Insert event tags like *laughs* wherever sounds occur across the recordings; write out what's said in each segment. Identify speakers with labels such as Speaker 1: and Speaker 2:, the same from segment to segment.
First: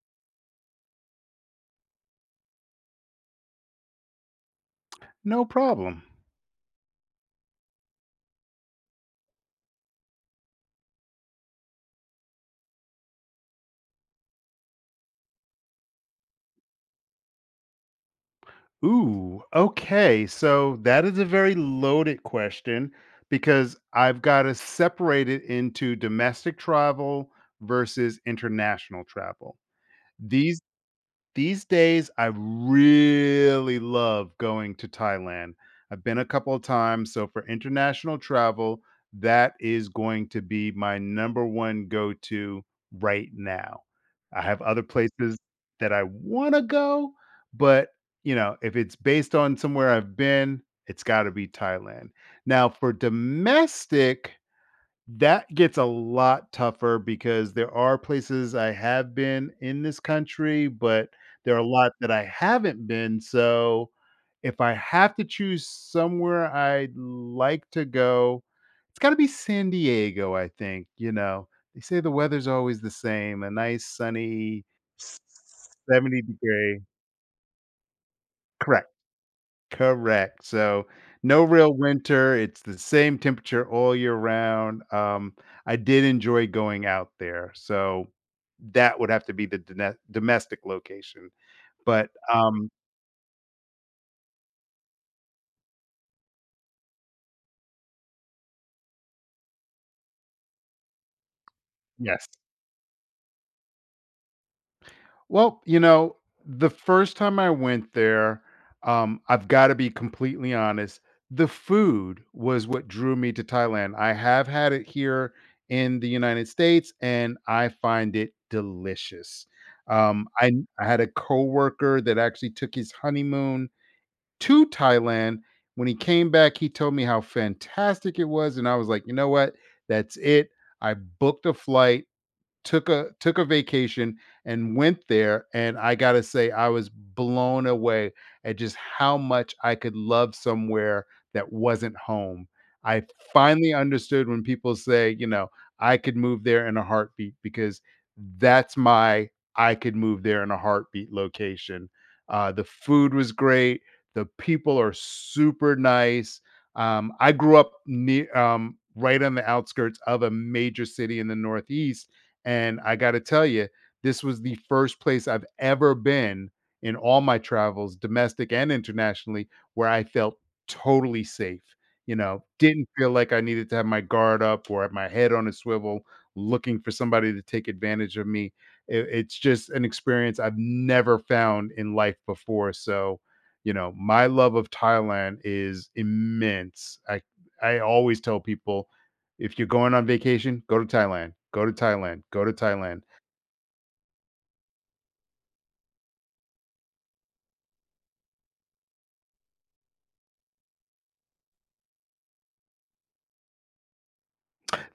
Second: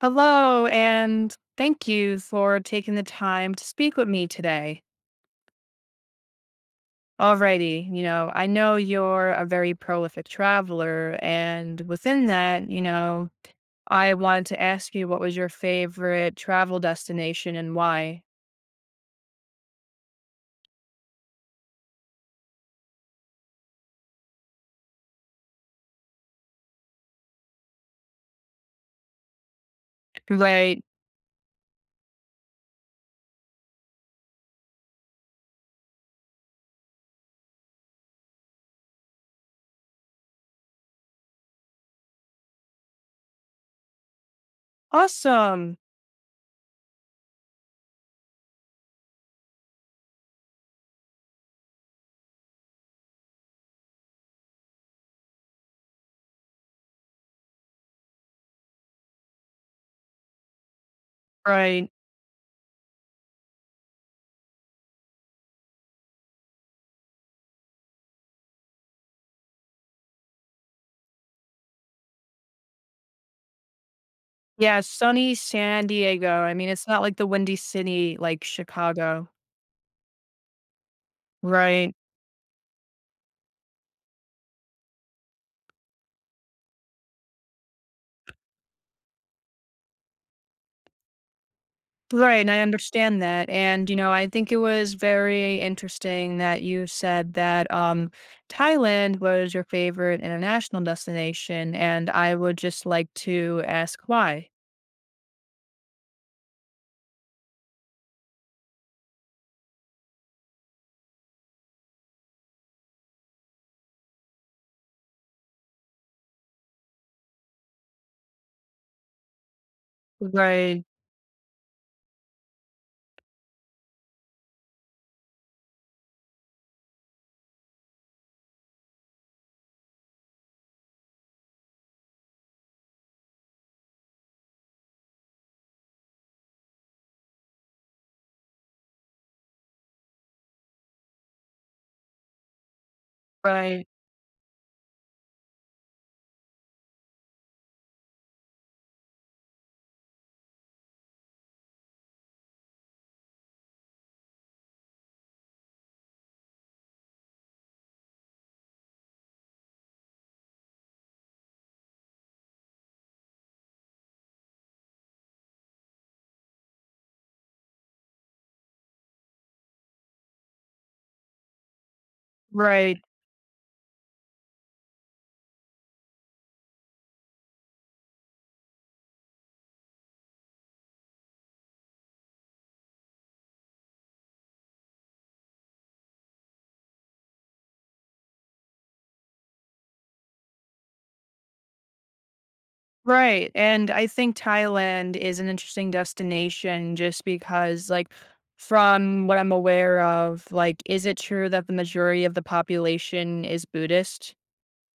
Speaker 1: Hello, and thank you for taking the time to speak with me today.
Speaker 2: No problem.
Speaker 1: Alrighty, I know you're a very prolific traveler, and within that, I wanted to ask you what was your favorite travel destination and why?
Speaker 2: Ooh, okay. So that is a very loaded question because I've got to separate it into domestic travel versus international travel. These
Speaker 1: Right.
Speaker 2: These days, I really love going to Thailand. I've been a couple of times, so for international travel, that is going to be my number one go-to right now. I have other places
Speaker 1: Awesome.
Speaker 2: that I wanna go, but, you know, if it's based on somewhere I've been, it's gotta be Thailand. Now for domestic, that gets a lot tougher because there are places I have been in this country, but there are a
Speaker 1: Right.
Speaker 2: lot that I haven't been, so if I have to choose somewhere I'd like to go, it's gotta be San Diego, I think, you know? They say the weather's always the same, a nice sunny
Speaker 1: Yeah, sunny San
Speaker 2: 70
Speaker 1: Diego. I mean,
Speaker 2: degree—
Speaker 1: it's not like the windy city like
Speaker 2: Correct.
Speaker 1: Chicago.
Speaker 2: Correct. So, no real
Speaker 1: Right.
Speaker 2: winter. It's the same temperature all year round. I did enjoy going out there, so that would have to be the done domestic location. But,
Speaker 1: Right, and I understand that. And, you know, I think it was very interesting that you said that Thailand was your favorite international destination. And
Speaker 2: yes.
Speaker 1: I would just like to ask why.
Speaker 2: Well, you know, the first time I went there, I've got to be completely honest. The food was what drew me to Thailand. I have had it here in the United States, and I find it delicious. Um, I
Speaker 1: Right,
Speaker 2: I had a coworker that actually took his honeymoon to Thailand. When he came back, he told me how fantastic it was, and I was like, you know what? That's it. I booked a flight, took a vacation, and went there, and I got to say I was blown away at just how much I could love somewhere that wasn't home. I finally
Speaker 1: right,
Speaker 2: understood when people say, you know, I could move there in a heartbeat, because that's my "I could move there in a heartbeat" location. The food was great, the people are super nice. I grew up near, right on the outskirts of a major city in the Northeast, and I got to tell you, this was the first place I've ever been in all my travels, domestic and internationally, where I felt totally safe. You know, didn't
Speaker 1: right,
Speaker 2: feel like I needed to have my guard up or have my head on a swivel looking for somebody to take advantage of me. It's just an experience I've never found in life before. So, you know, my love of Thailand is immense. I always tell people, if you're going on vacation, go to Thailand, go to Thailand, go to Thailand.
Speaker 1: right. And I think Thailand is an interesting destination just because, like, from what I'm aware of, like, is it true that the majority of the population is Buddhist?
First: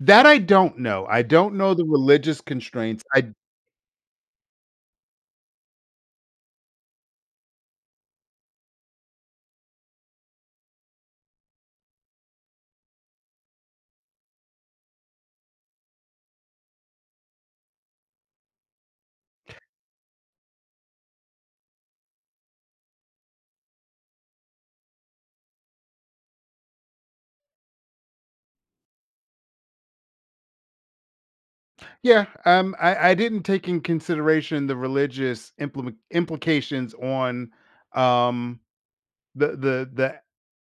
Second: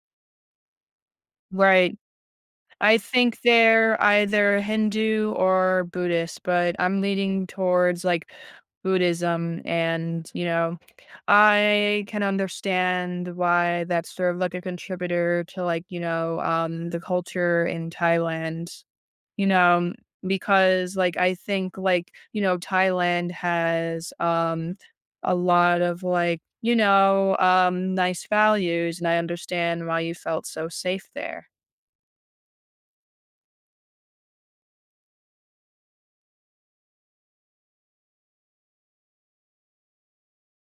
Speaker 2: That I don't know. I don't know the
Speaker 1: Right.
Speaker 2: religious
Speaker 1: I
Speaker 2: constraints. I—
Speaker 1: think they're either Hindu or Buddhist, but I'm leaning towards, like, Buddhism and, you know, I can understand why that's sort of, like, a contributor to, like, the culture in Thailand, you know, because, like, I think, like, you know, Thailand has, a lot of, like, nice values, and I understand why you felt so safe there.
Speaker 2: yeah, um, I didn't take in consideration the religious implement implications on, um, the the the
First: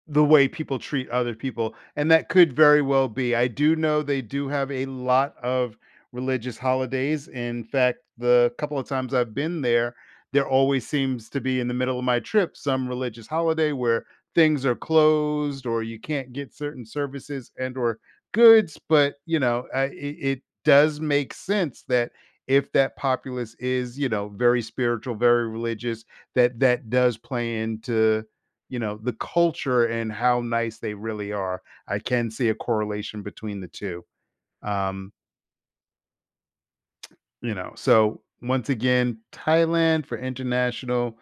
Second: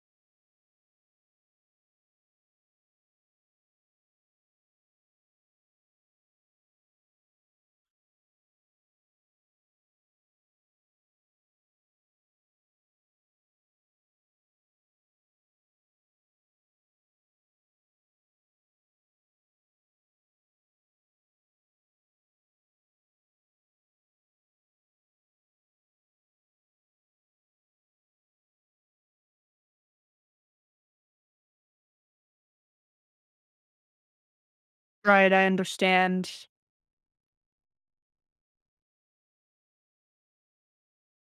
Speaker 2: the way people treat other people, and that could very well be. I do know they do have a lot of religious holidays. In fact, the couple of times I've been there, there always seems to be in the middle of my trip some religious holiday where things are closed or you can't get certain services and or goods. But, you know, I it does make sense that if that populace is, you know, very spiritual, very religious, that that does play into, you know, the culture and how nice they really are. I can see a correlation between the two. Um,
Speaker 1: Right, I understand.
Speaker 2: you know, so once again, Thailand for international.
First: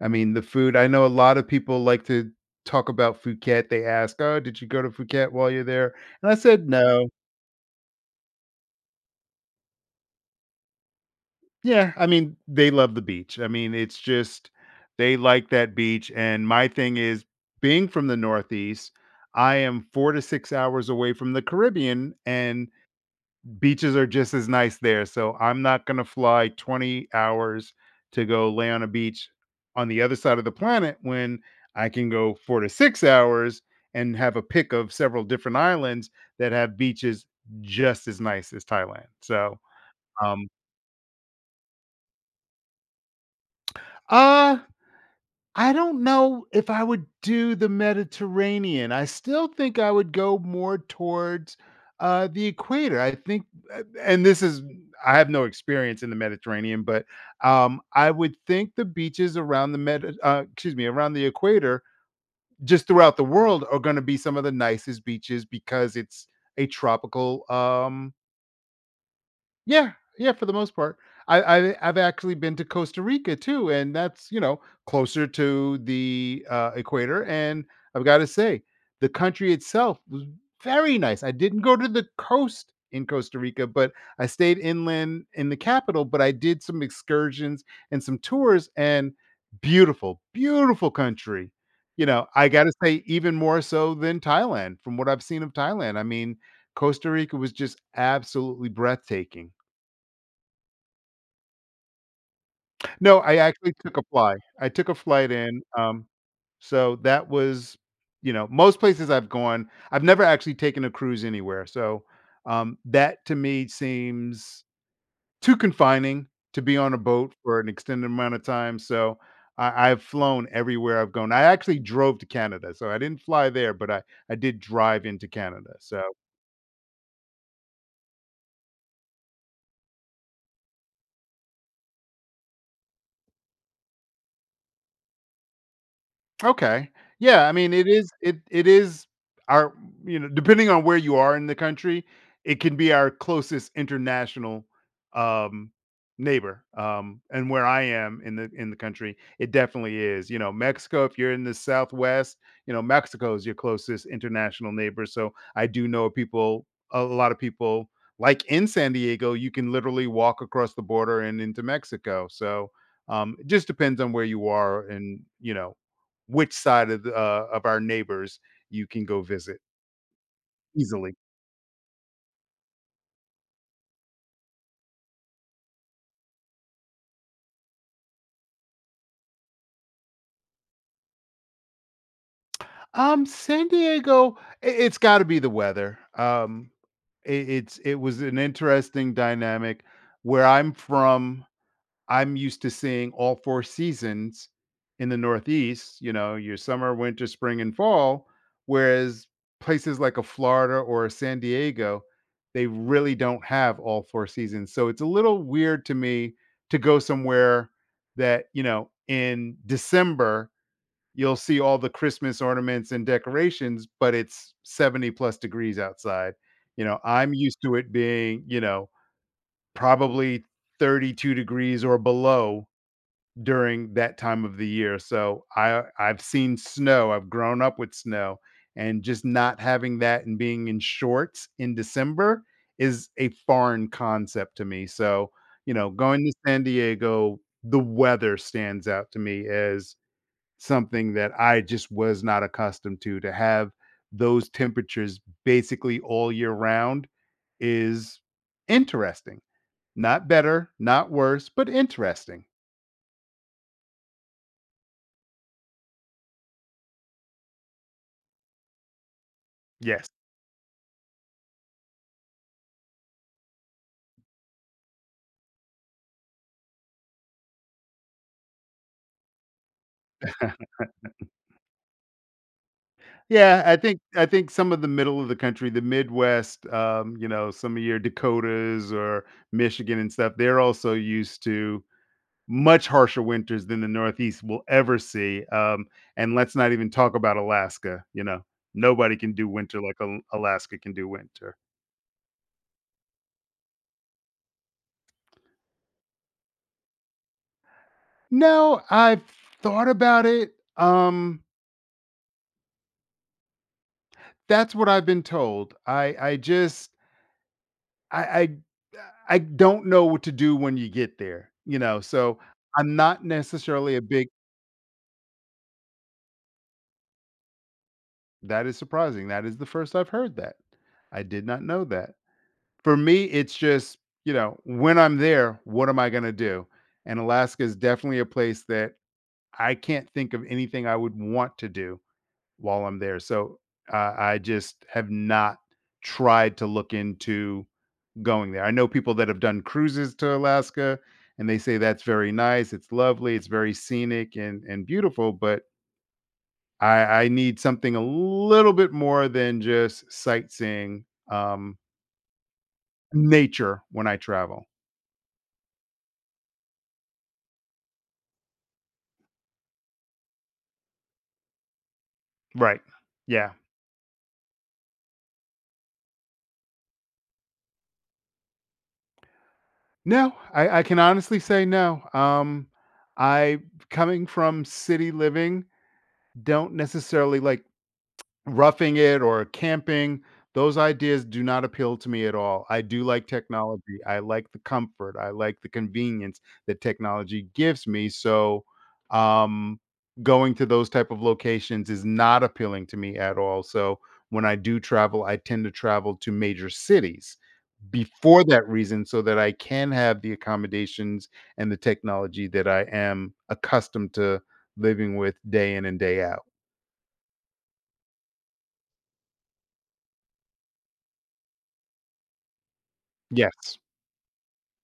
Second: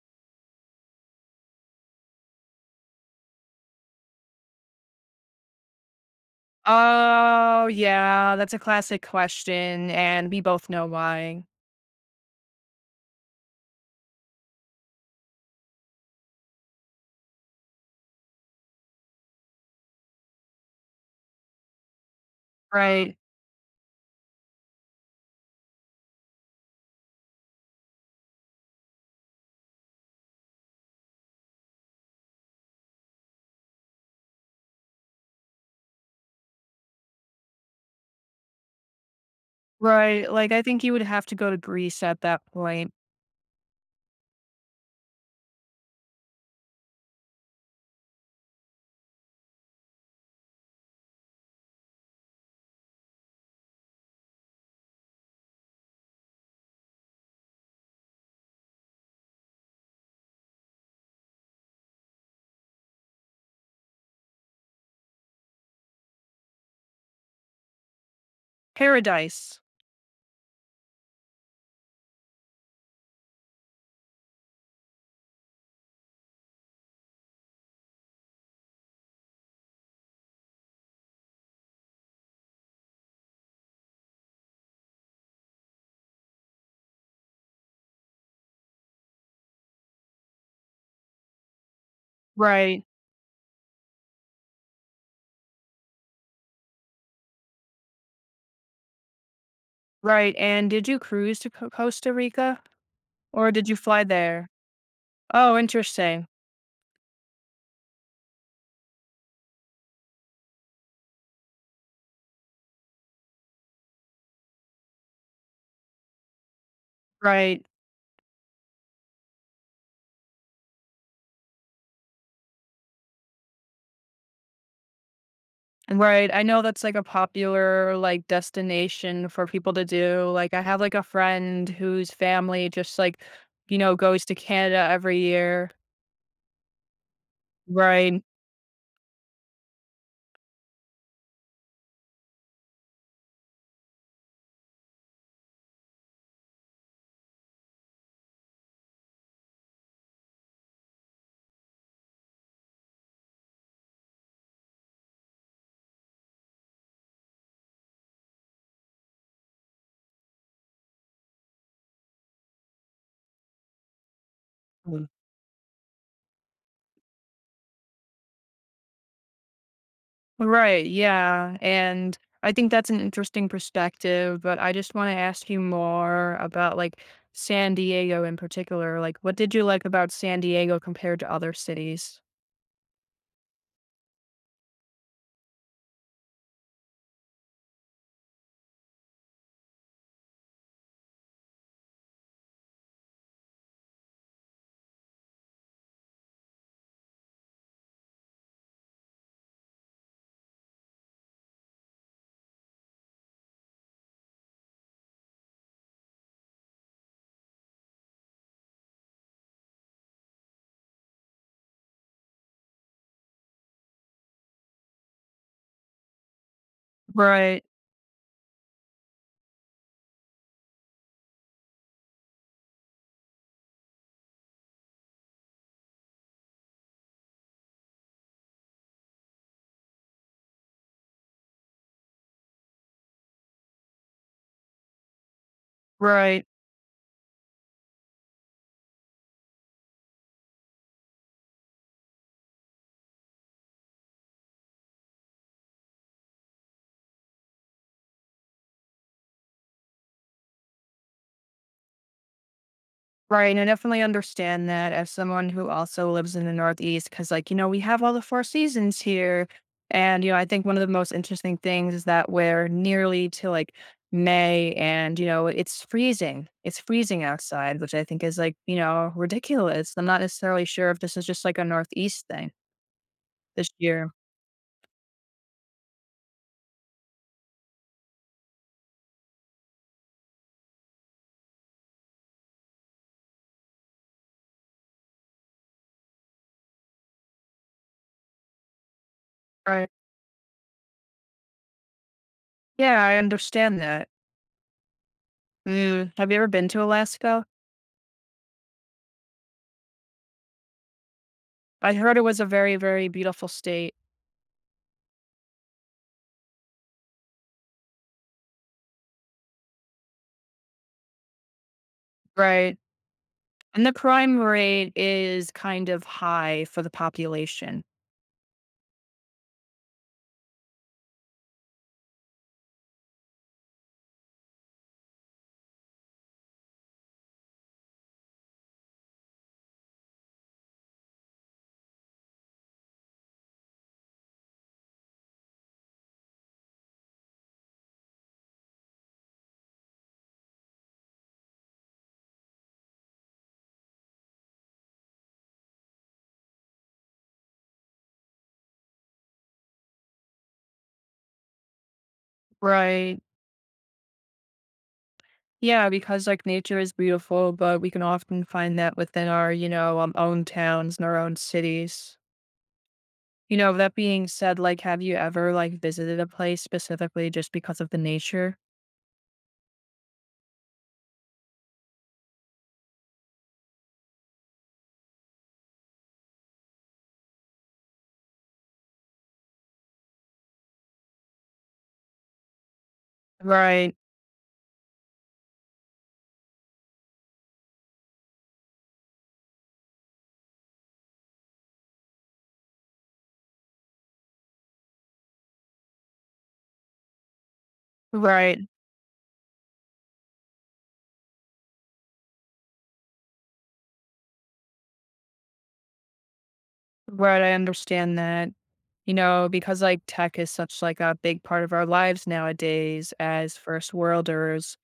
Speaker 2: I mean, the food— I know a lot of people like to talk about Phuket. They ask, "Oh, did you go to Phuket while you're there?" And I said, "No."
Speaker 1: Oh, yeah, that's a classic question, and we both know why.
Speaker 2: Yeah, I mean, they love the beach. I mean, it's just they like that beach, and my thing is, being from the Northeast, I am 4 to 6 hours away from the Caribbean, and
Speaker 1: Right,
Speaker 2: beaches are just as nice there, so I'm not gonna fly 20 hours to go lay on a beach on the other side of the planet when I can go 4 to 6 hours and have a pick of several different islands that have beaches just as nice as Thailand. So,
Speaker 1: right,
Speaker 2: um,
Speaker 1: like, I think you would have to go to Greece at that point.
Speaker 2: uh I don't know if I would do the Mediterranean. I still think I would go more towards, the equator. I think— a and this is I have no experience in the Mediterranean, but, I would think the beaches around the med, excuse me, around the equator, just throughout the world, are gonna be some of the nicest beaches because it's a tropical,
Speaker 1: Paradise.
Speaker 2: yeah, yeah, for the most part. I I've actually been to Costa Rica too, and that's, you know, closer to the, equator, and I've gotta say, the country itself was very nice. I didn't go to the coast in Costa Rica, but I stayed inland in the capital. But I did some excursions and some tours, and beautiful, beautiful country. You know, I gotta
Speaker 1: Right,
Speaker 2: say even more so than Thailand, from what I've seen of Thailand. I mean, Costa Rica was just absolutely breathtaking.
Speaker 1: right, and did you cruise to Co Costa Rica,
Speaker 2: No, I
Speaker 1: or did
Speaker 2: actually
Speaker 1: you
Speaker 2: took a
Speaker 1: fly
Speaker 2: fly.
Speaker 1: there?
Speaker 2: I took a flight
Speaker 1: Oh,
Speaker 2: in,
Speaker 1: interesting.
Speaker 2: so that was— you know, most places I've gone, I've never actually taken a cruise anywhere, so, that to me seems too confining to be on a boat for
Speaker 1: Right,
Speaker 2: an extended amount of time. So I've flown everywhere I've gone. I actually drove to Canada, so I didn't fly there, but I did drive into Canada, so—
Speaker 1: right, I know that's, like, a popular, like, destination for people to do, like, I have, like, a friend whose family just, like, you know, goes to Canada every year.
Speaker 2: Okay. Yeah, I mean, it is
Speaker 1: Right.
Speaker 2: it it is our— you know, depending on where you are in the country, it can be our closest international, um, neighbor. And where I am in the country, it definitely is. You know, Mexico, if you're in the Southwest, you know, Mexico is your closest international neighbor. So I do know people— a lot of people— like in San Diego, you can literally walk across the border and into Mexico. So, it just depends on where you are
Speaker 1: Mm.
Speaker 2: and, you know, which side of the, of our neighbors you can go visit
Speaker 1: Right.
Speaker 2: easily.
Speaker 1: Yeah. And I think that's an interesting perspective, but I just want to ask you more about like San Diego in particular. Like, what did you like about San Diego compared to other cities?
Speaker 2: San Diego, I it's gotta be the weather. I it's— it was an interesting dynamic. Where I'm from, I'm used to seeing all 4 seasons in the Northeast, you know, your summer, winter, spring, and fall, whereas places like a Florida or a San Diego, they really don't have all 4 seasons, so it's a little weird to me to go somewhere that, you know, in December, you'll see all the Christmas ornaments and decorations, but it's 70 plus degrees outside. You know, I'm used
Speaker 1: Right.
Speaker 2: to it being, you know, probably 32 degrees or below during that time of the year. So I've seen snow. I've grown up with snow, and just not having that and being in shorts in December is a foreign concept to me. So, you know, going to
Speaker 1: Right.
Speaker 2: San Diego, the weather stands out to me as something that I just was not accustomed to have those temperatures basically all year round is interesting. Not better, not worse, but interesting.
Speaker 1: Right, and I definitely understand that as someone who also lives in the Northeast, because, like, you know, we have all the four seasons here.
Speaker 2: Yes.
Speaker 1: And, you know, I think one of the most interesting things is that we're nearly to like May and, you know, it's freezing. It's freezing outside, which I think is like, you know, ridiculous. I'm not necessarily sure if this is just like a Northeast thing
Speaker 2: Yeah,
Speaker 1: this
Speaker 2: I think
Speaker 1: year.
Speaker 2: I think some of the middle of the country, the Midwest, you know, some of your Dakotas or Michigan and stuff, they're also used to much harsher winters than the Northeast will ever see. And let's not even talk about Alaska. You know, nobody can do winter
Speaker 1: Right.
Speaker 2: like Alaska can do winter.
Speaker 1: Yeah, I understand that. Mm. Have you ever been to Alaska?
Speaker 2: No, I've thought about it. Um,
Speaker 1: I heard it was a very, very beautiful state.
Speaker 2: that's what I've been told. I just I I I don't know what to do when you get there, you know, so
Speaker 1: Right.
Speaker 2: I'm not
Speaker 1: And the
Speaker 2: necessarily a big—
Speaker 1: crime rate is kind of high for the population.
Speaker 2: that is surprising, that is the first I've heard that. I did not know that. For me, it's just, you know, when I'm there, what am I gonna do? And Alaska is definitely a place that I can't think of anything I would want to do while I'm there. So, I just have not tried to look into going there. I know people that have done cruises to Alaska and they say that's very nice, it's lovely, it's very scenic and beautiful, but I need something a little bit more than just sightseeing, um,
Speaker 1: Right.
Speaker 2: nature when I travel.
Speaker 1: Yeah, because like nature is beautiful, but we can often find that within our, own towns and our own cities.
Speaker 2: Right. Yeah.
Speaker 1: You know, that being said, like, have you ever like visited a place specifically just because of the nature?
Speaker 2: No, I can honestly say no. I coming from city living, don't necessarily like roughing it or camping. Those ideas do not appeal to me at all. I do like
Speaker 1: Right.
Speaker 2: technology. I like the comfort. I like the convenience that technology gives me. So, um, going to those type of locations is not appealing to me at all. So, when I do travel, I tend to travel to major cities before
Speaker 1: Right.
Speaker 2: that reason so that I can have the accommodations and the technology that I am accustomed to living with day in and day out.
Speaker 1: Right, I understand that. You know, because like tech is such like a big part of our lives nowadays as
Speaker 2: Yes.
Speaker 1: first worlders.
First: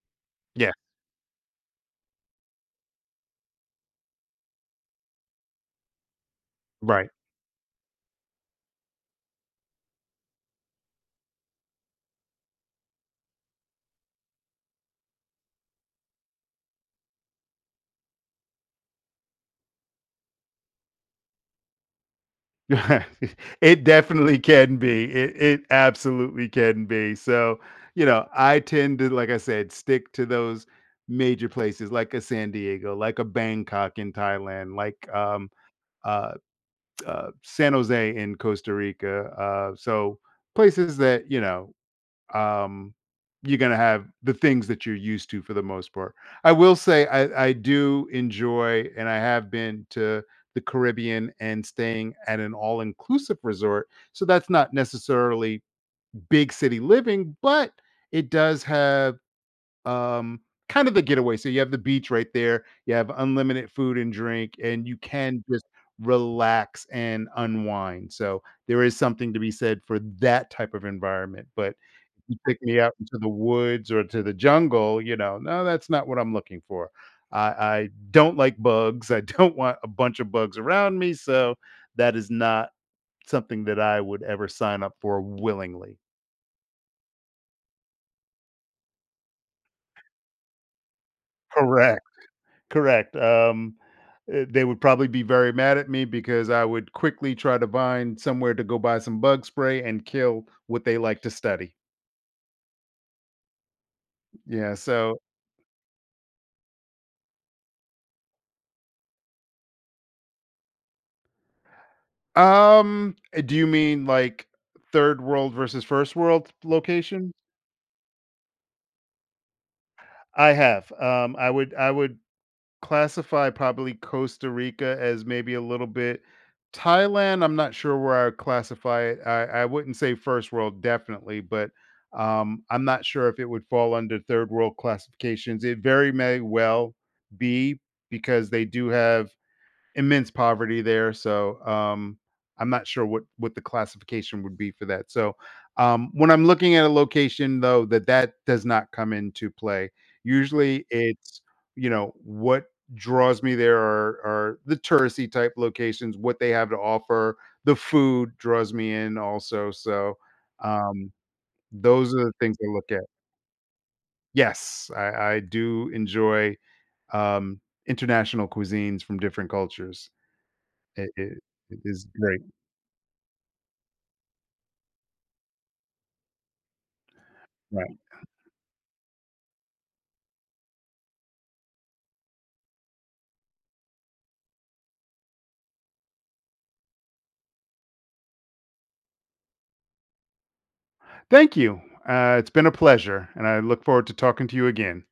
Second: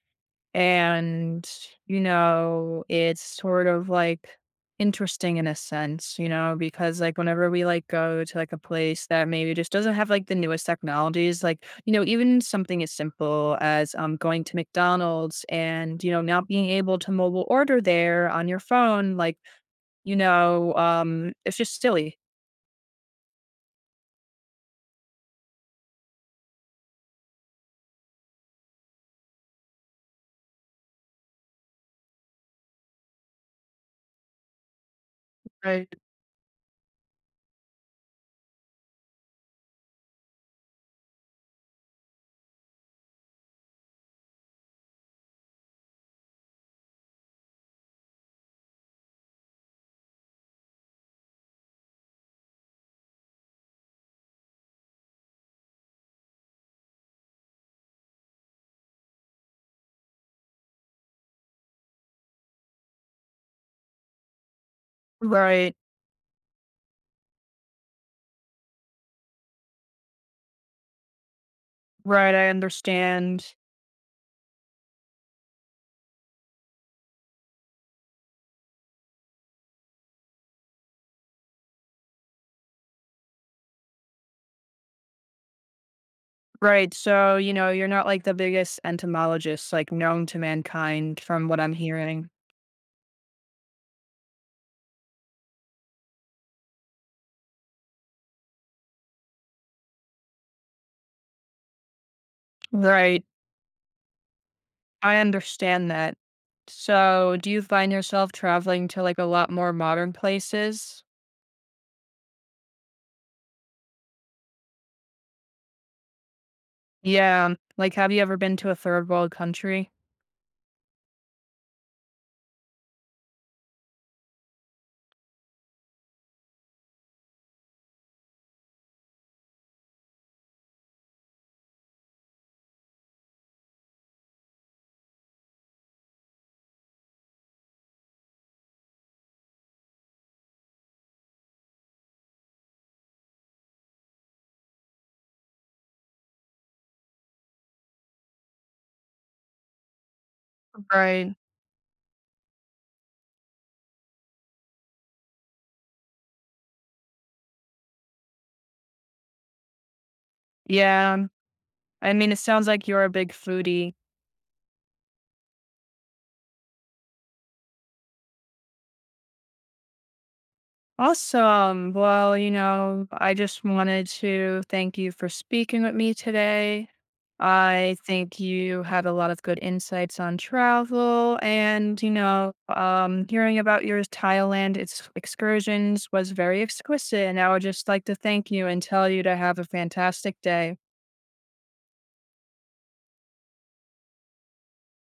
Speaker 2: Yes.
Speaker 1: And, you know, it's sort of like interesting in a sense, you know, because
Speaker 2: Right.
Speaker 1: like whenever we like go to like a place that maybe just doesn't have like the newest technologies, like, you know, even something as simple as going to McDonald's and, you know, not being able to mobile order there on your phone, like, it's just silly.
Speaker 2: *laughs* It definitely can be. It absolutely can be. So, you know, I tend to, like I said, stick to those major places like a San Diego, like a Bangkok in Thailand, like uh, San Jose in Costa Rica. So places that, you know, um, you're gonna have the things that you're used to for the most part. I will say I do enjoy, and I have been to the Caribbean and staying at an all-inclusive resort. So that's not necessarily big city living, but it does have, um, kind of the getaway. So you have the beach right there. You have unlimited food and drink, and you can just
Speaker 1: Right.
Speaker 2: relax and unwind. So there is something to be said for that type of environment. But if you
Speaker 1: Right. I
Speaker 2: take me out into the
Speaker 1: understand.
Speaker 2: woods or to the jungle, you know, no, that's not what I'm looking for. I don't like bugs. I *laughs* don't want a bunch of bugs around me. So that is not something that I would ever sign up for willingly.
Speaker 1: Right. So, you know, you're not like the biggest entomologist like known to mankind from what I'm
Speaker 2: Correct.
Speaker 1: hearing.
Speaker 2: Correct, they would probably be very mad at me because I would quickly try to find somewhere to go buy some bug spray and kill what they like to study.
Speaker 1: Right.
Speaker 2: Yeah,
Speaker 1: I
Speaker 2: so,
Speaker 1: understand that. So, do you find yourself traveling to like a lot more modern places?
Speaker 2: do you mean, like, 3rd world versus 1st world location?
Speaker 1: Yeah. Like, have you ever been to a third world country?
Speaker 2: I have, I would classify probably Costa Rica as maybe a little bit. Thailand, I'm not sure where I would classify it. I wouldn't say first world, definitely, but I'm not sure if it would fall under third world classifications. It very may well be because they do have immense poverty there. So I'm not sure what the classification would be for that. So when I'm looking at a location, though, that that does not come into play. Usually,
Speaker 1: Right.
Speaker 2: it's, you know, what draws me there are the touristy type locations, what they have to offer. The food draws me in also. So, um,
Speaker 1: Yeah.
Speaker 2: those
Speaker 1: I
Speaker 2: are
Speaker 1: mean,
Speaker 2: the
Speaker 1: it
Speaker 2: things I
Speaker 1: sounds like
Speaker 2: look at.
Speaker 1: you're a big foodie.
Speaker 2: Yes, I do enjoy, um, international cuisines from different cultures. It it it
Speaker 1: Awesome.
Speaker 2: is
Speaker 1: Well,
Speaker 2: great,
Speaker 1: you know, I just wanted to thank you for speaking with me today.
Speaker 2: right.
Speaker 1: I think you had a lot of good insights on travel and, you know, hearing about your Thailand excursions was very exquisite. And I would just like to thank you and tell you to have a fantastic day.
Speaker 2: Thank you, it's been a pleasure, and I look forward to talking to you again.